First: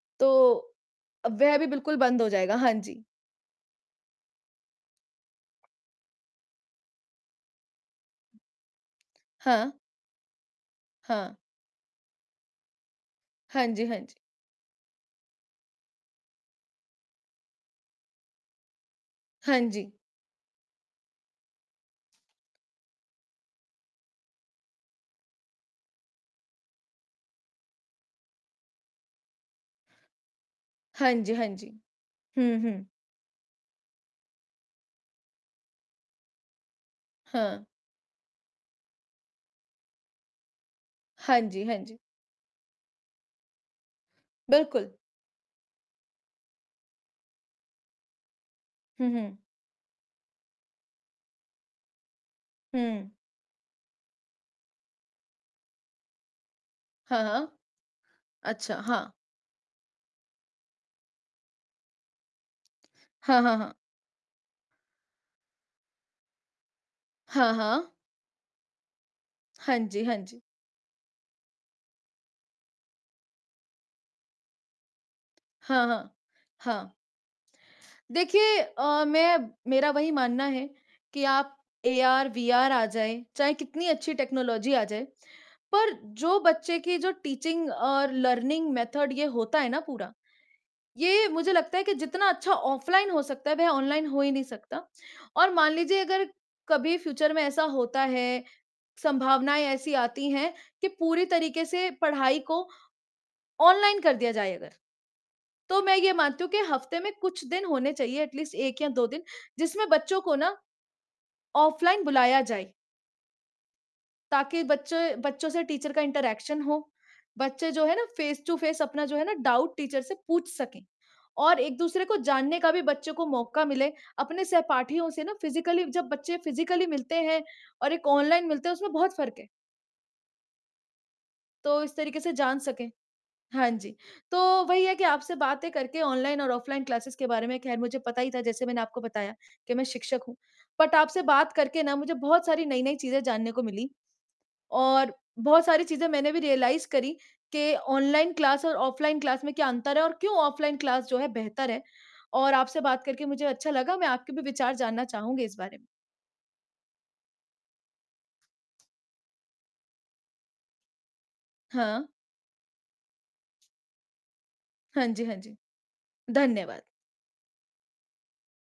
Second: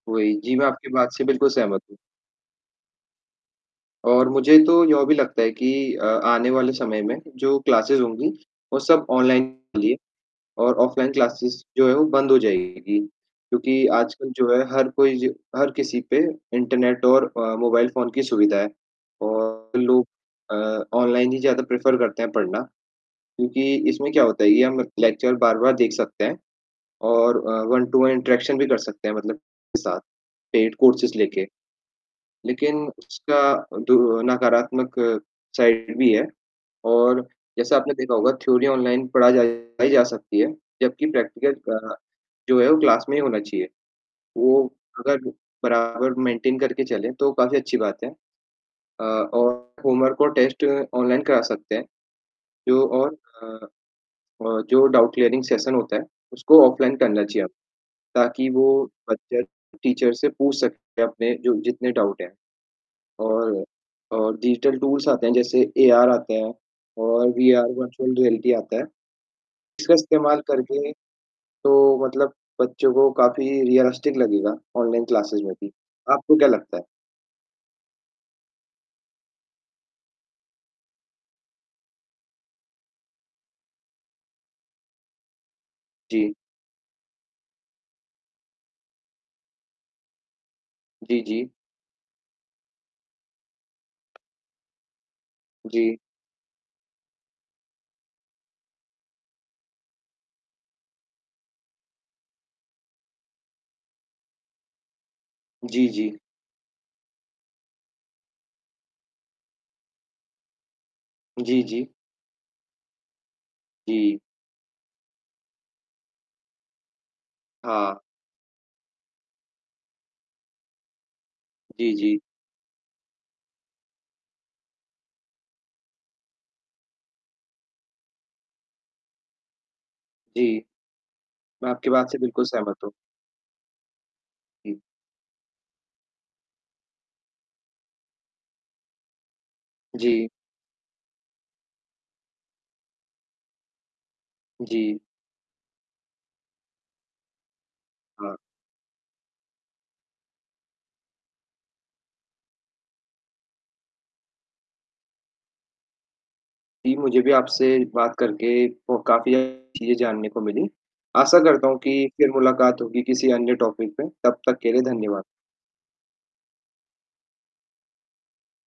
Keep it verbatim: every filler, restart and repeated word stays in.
तो वही, जी, मैं आपकी बात से अ, बिल्कुल वह भी सहमत बिल्कुल हूँ। बंद हो जाएगा, हाँ जी। और मुझे तो यह भी लगता है कि अ, आने वाले समय में, जो क्लासेस होंगी वो सब हाँ। ऑनलाइन और ऑफलाइन हाँ। क्लासेस जो है वो बंद हो जाएगी। हाँ जी, क्योंकि हाँ जी। आजकल जो है हर कोई ज हर किसी पे इंटरनेट और अ, मोबाइल फ़ोन की सुविधा है हाँ और जी। लोग अ, ऑनलाइन ही ज़्यादा प्रेफर करते हैं पढ़ना, क्योंकि इसमें क्या होता है ये हम लेक्चर बार-बार देख सकते हैं और अ, वन टू वन इंटरेक्शन भी कर सकते हैं मतलब साथ पेड कोर्सस हाँ जी, लेके। हाँ जी, हुँ, लेकिन हुँ। उसका दुरर नकारात्मक साइड भी है और हाँ। जैसा आपने देखा होगा थ्योरी ऑनलाइन पढ़ाई जा सकती है, जबकि हाँ प्रैक्टिकल जी, हाँ अ, जी। जो है वो क्लास में ही होना चाहिए। वो, बिल्कुल। अगर बराबर मेंटेन करके चले तो काफ़ी अच्छी बात है अ, हुँ, हुँ। और होमवर्क और टेस्ट ऑनलाइन करा सकते हैं, जो हुँ। और अ, और जो डाउट क्लियरिंग सेशन होते है, उसको ऑफलाइन हाँ, करना चाहिए हाँ, ताकि वो अच्छा, हाँ। बच्चे टीचर से पूछ सके अपने जो जितने डाउट हैं। हाँ, हाँ, और, हाँ। और डिजिटल टूल्स आते हैं जैसे एआर आते हैं और हाँ, वीआर हाँ। वर्चुअल रियलिटी आता है, हाँ इसका जी, हाँ इस्तेमाल जी। करके तो मतलब बच्चों को काफ़ी रियलिस्टिक लगेगा, ऑनलाइन क्लासेज में भी, हाँ, हाँ, आपको क्या लगता है? हाँ। देखिए अ, मैं मेरा वही मानना है, कि आप एआर-वीआर आ जाए, चाहे कितनी अच्छी टेक्नोलॉजी आ जाए, पर जी। जो बच्चे की जो टीचिंग और लर्निंग मेथड ये होता है ना पूरा, जी, ये जी। मुझे लगता है कि जितना अच्छा ऑफलाइन हो सकता है, वह ऑनलाइन हो ही नहीं सकता। और मान जी। लीजिए अगर कभी फ्यूचर में ऐसा होता है, संभावनाएँ ऐसी आती हैं, कि पूरी तरीके से पढ़ाई को ऑनलाइन कर दिया जाए अगर, तो जी, मैं जी। ये मानती हूँ कि हफ्ते में कुछ दिन होने चाहिए एट लीस्ट एक या दो दिन, जिसमें बच्चों को ना, जी, जी। ऑफलाइन बुलाया जाए। जी। ताकि बच्चे बच्चों से टीचर का इंटरेक्शन हो। बच्चे जो है हाँ। ना फेस टू फेस अपना जो है ना डाउट, टीचर से पूछ सके और जी, एक-दूसरे को जी। जानने का भी बच्चों को मौका मिले ,अपने सहपाठियों से ना फिजिकली जब बच्चे फिजिकली मिलते हैं और एक ऑनलाइन मिलते हैं उसमें बहुत फ़र्क है। जी, मैं तो आपकी इस बात से तरीके से बिल्कुल जान सहमत सकें, हूँ। हाँ जी। तो जी। वही है कि आपसे बातें करके ऑनलाइन और ऑफलाइन क्लासेस के बारे में खैर मुझे पता ही था जैसे मैंने आपको बताया, कि मैं शिक्षक जी। हूँ, बट आपसे बात करके ना मुझे बहुत सारी नई-नई चीज़ें जानने को मिली। जी। और बहुत सारी चीज़ें मैंने भी रियलाइज करी, कि ऑनलाइन हाँ। क्लास और ऑफलाइन क्लास में क्या अंतर है और क्यों ऑफलाइन क्लास जो है बेहतर है और आपसे बात करके मुझे अच्छा लगा मैं आपके भी विचार जानना चाहूँगी इस बारे में। जी, मुझे भी आपसे बात करके को काफ़ी चीज़ें जानने को मिली, आशा करता हूँ हाँ। कि फिर मुलाकात होगी किसी अन्य टॉपिक पे, तब तक के लिए हाँ धन्यवाद। जी, हाँ जी, धन्यवाद।